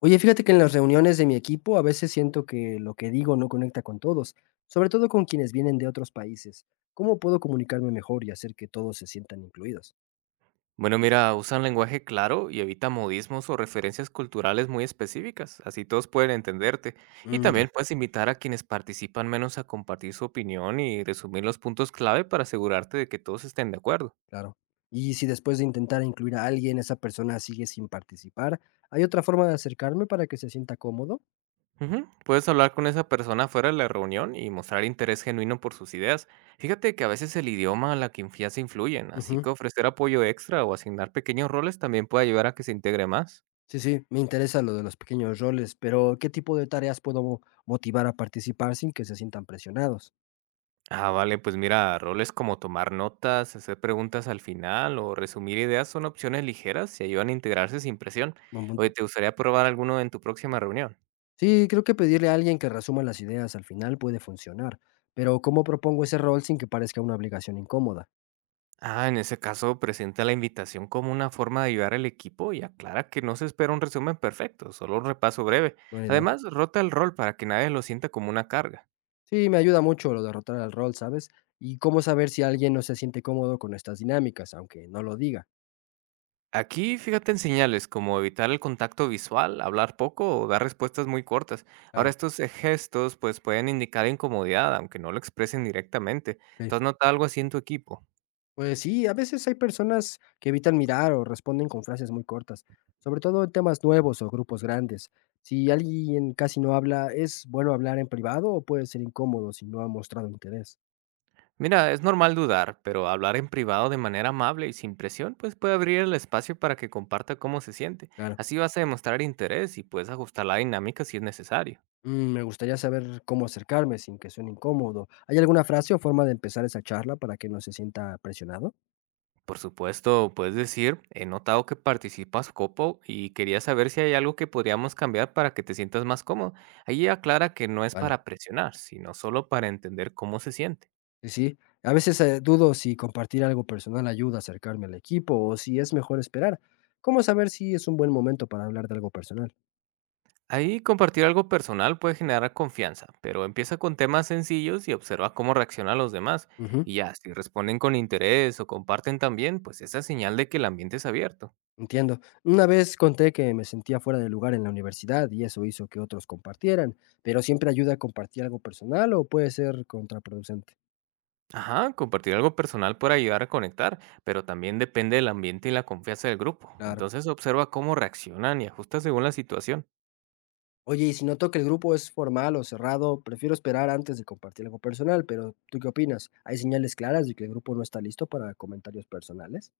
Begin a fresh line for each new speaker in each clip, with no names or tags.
Oye, fíjate que en las reuniones de mi equipo a veces siento que lo que digo no conecta con todos, sobre todo con quienes vienen de otros países. ¿Cómo puedo comunicarme mejor y hacer que todos se sientan incluidos?
Bueno, mira, usan lenguaje claro y evita modismos o referencias culturales muy específicas, así todos pueden entenderte. Y
Mm, ya,
también puedes invitar a quienes participan menos a compartir su opinión y resumir los puntos clave para asegurarte de que todos estén de acuerdo.
claro. Y si después de intentar incluir a alguien, esa persona sigue sin participar, ¿hay otra forma de acercarme para que se sienta cómodo?
Ujú. Puedes hablar con esa persona fuera de la reunión y mostrar interés genuino por sus ideas. Fíjate que a veces el idioma a la que se influyen, así que
Ujú.
ofrecer apoyo extra o asignar pequeños roles también puede ayudar a que se integre más.
Sí, sí, me interesa lo de los pequeños roles, pero ¿qué tipo de tareas puedo motivar a participar sin que se sientan presionados?
Ah, vale, pues mira, roles como tomar notas, hacer preguntas al final o resumir ideas son opciones ligeras y ayudan a integrarse sin presión.
Buen
Oye,
punto.
¿te gustaría probar alguno en tu próxima reunión?
Sí, creo que pedirle a alguien que resuma las ideas al final puede funcionar, pero ¿cómo propongo ese rol sin que parezca una obligación incómoda?
Ah, en ese caso, presenta la invitación como una forma de ayudar al equipo y aclara que no se espera un resumen perfecto, solo un repaso breve.
Buena idea.
Además, rota el rol para que nadie lo sienta como una carga.
Sí, me ayuda mucho lo de rotar al rol, ¿sabes? Y cómo saber si alguien no se siente cómodo con estas dinámicas, aunque no lo diga.
Aquí fíjate en señales como evitar el contacto visual, hablar poco o dar respuestas muy cortas. Ahora
Claro,
estos gestos pues pueden indicar incomodidad, aunque no lo expresen directamente. ¿Tú
ok.
has notado algo así en tu equipo?
Pues sí, a veces hay personas que evitan mirar o responden con frases muy cortas, sobre todo en temas nuevos o grupos grandes. Si alguien casi no habla, ¿es bueno hablar en privado o puede ser incómodo si no ha mostrado interés?
Mira, es normal dudar, pero hablar en privado de manera amable y sin presión pues puede abrir el espacio para que comparta cómo se siente.
Claro.
Así vas a demostrar interés y puedes ajustar la dinámica si es necesario.
Mm, me gustaría saber cómo acercarme sin que suene incómodo. ¿Hay alguna frase o forma de empezar esa charla para que no se sienta presionado?
Por supuesto, puedes decir, he notado que participas copo y quería saber si hay algo que podríamos cambiar para que te sientas más cómodo. Ahí aclara que no es
Vale.
para presionar, sino solo para entender cómo se siente.
Sí, sí. A veces dudo si compartir algo personal ayuda a acercarme al equipo o si es mejor esperar. ¿Cómo saber si es un buen momento para hablar de algo personal?
Ahí compartir algo personal puede generar confianza, pero empieza con temas sencillos y observa cómo reaccionan los demás.
Ujú.
Y ya, si responden con interés o comparten también, pues esa es señal de que el ambiente es abierto.
Entiendo. Una vez conté que me sentía fuera de lugar en la universidad y eso hizo que otros compartieran, pero siempre ayuda a compartir algo personal o puede ser contraproducente.
Ajá, compartir algo personal puede ayudar a conectar, pero también depende del ambiente y la confianza del grupo.
Claro.
Entonces observa cómo reaccionan y ajusta según la situación.
Oye, y si noto que el grupo es formal o cerrado, prefiero esperar antes de compartir algo personal, pero ¿tú qué opinas? ¿Hay señales claras de que el grupo no está listo para comentarios personales?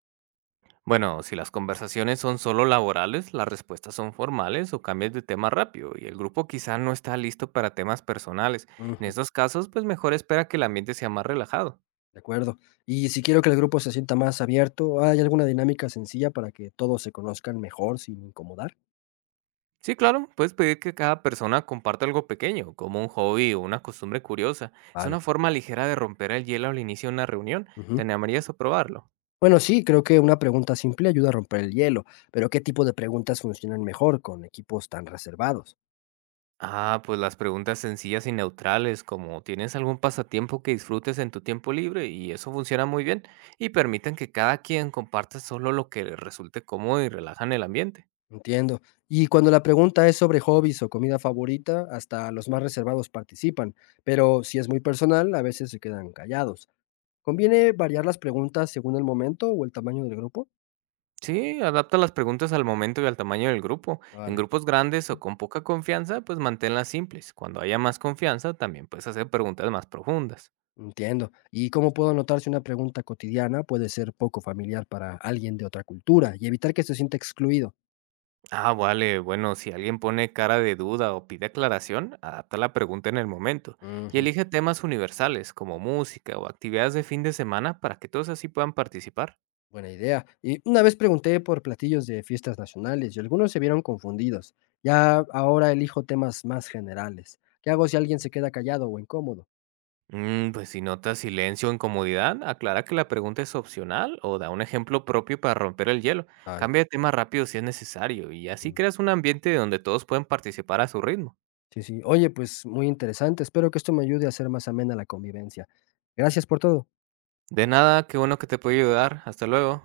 Bueno, si las conversaciones son solo laborales, las respuestas son formales o cambias de tema rápido y el grupo quizá no está listo para temas personales. En
Ujú,
estos casos, pues mejor espera que el ambiente sea más relajado.
de acuerdo. Y si quiero que el grupo se sienta más abierto, ¿hay alguna dinámica sencilla para que todos se conozcan mejor sin incomodar?
Sí, claro, puedes pedir que cada persona comparta algo pequeño, como un hobby o una costumbre curiosa. Es
Vale.
una forma ligera de romper el hielo al inicio de una reunión. ¿Te
Ujú.
animarías a probarlo?
Bueno, sí, creo que una pregunta simple ayuda a romper el hielo, pero ¿qué tipo de preguntas funcionan mejor con equipos tan reservados?
Ah, pues las preguntas sencillas y neutrales, como ¿tienes algún pasatiempo que disfrutes en tu tiempo libre? Y eso funciona muy bien y permiten que cada quien comparta solo lo que le resulte cómodo y relajan el ambiente.
Entiendo. Y cuando la pregunta es sobre hobbies o comida favorita, hasta los más reservados participan, pero si es muy personal, a veces se quedan callados. ¿Conviene variar las preguntas según el momento o el tamaño del grupo?
Sí, adapta las preguntas al momento y al tamaño del grupo. En
Vale,
grupos grandes o con poca confianza, pues manténlas simples. Cuando haya más confianza, también puedes hacer preguntas más profundas.
entiendo. ¿Y cómo puedo notar si una pregunta cotidiana puede ser poco familiar para alguien de otra cultura y evitar que se sienta excluido?
Ah, vale, bueno, si alguien pone cara de duda o pide aclaración, adapta la pregunta en el momento y elige temas universales como música o actividades de fin de semana para que todos así puedan participar.
Buena idea. Y una vez pregunté por platillos de fiestas nacionales y algunos se vieron confundidos. Ya ahora elijo temas más generales. ¿Qué hago si alguien se queda callado o incómodo?
Mm, pues si notas silencio o incomodidad, aclara que la pregunta es opcional o da un ejemplo propio para romper el hielo.
Vale.
Cambia de tema rápido si es necesario y así
Mm,
creas un ambiente donde todos pueden participar a su ritmo.
sí, sí. Oye, pues muy interesante. Espero que esto me ayude a hacer más amena la convivencia. Gracias por todo.
De nada, qué bueno que te puedo ayudar. Hasta luego.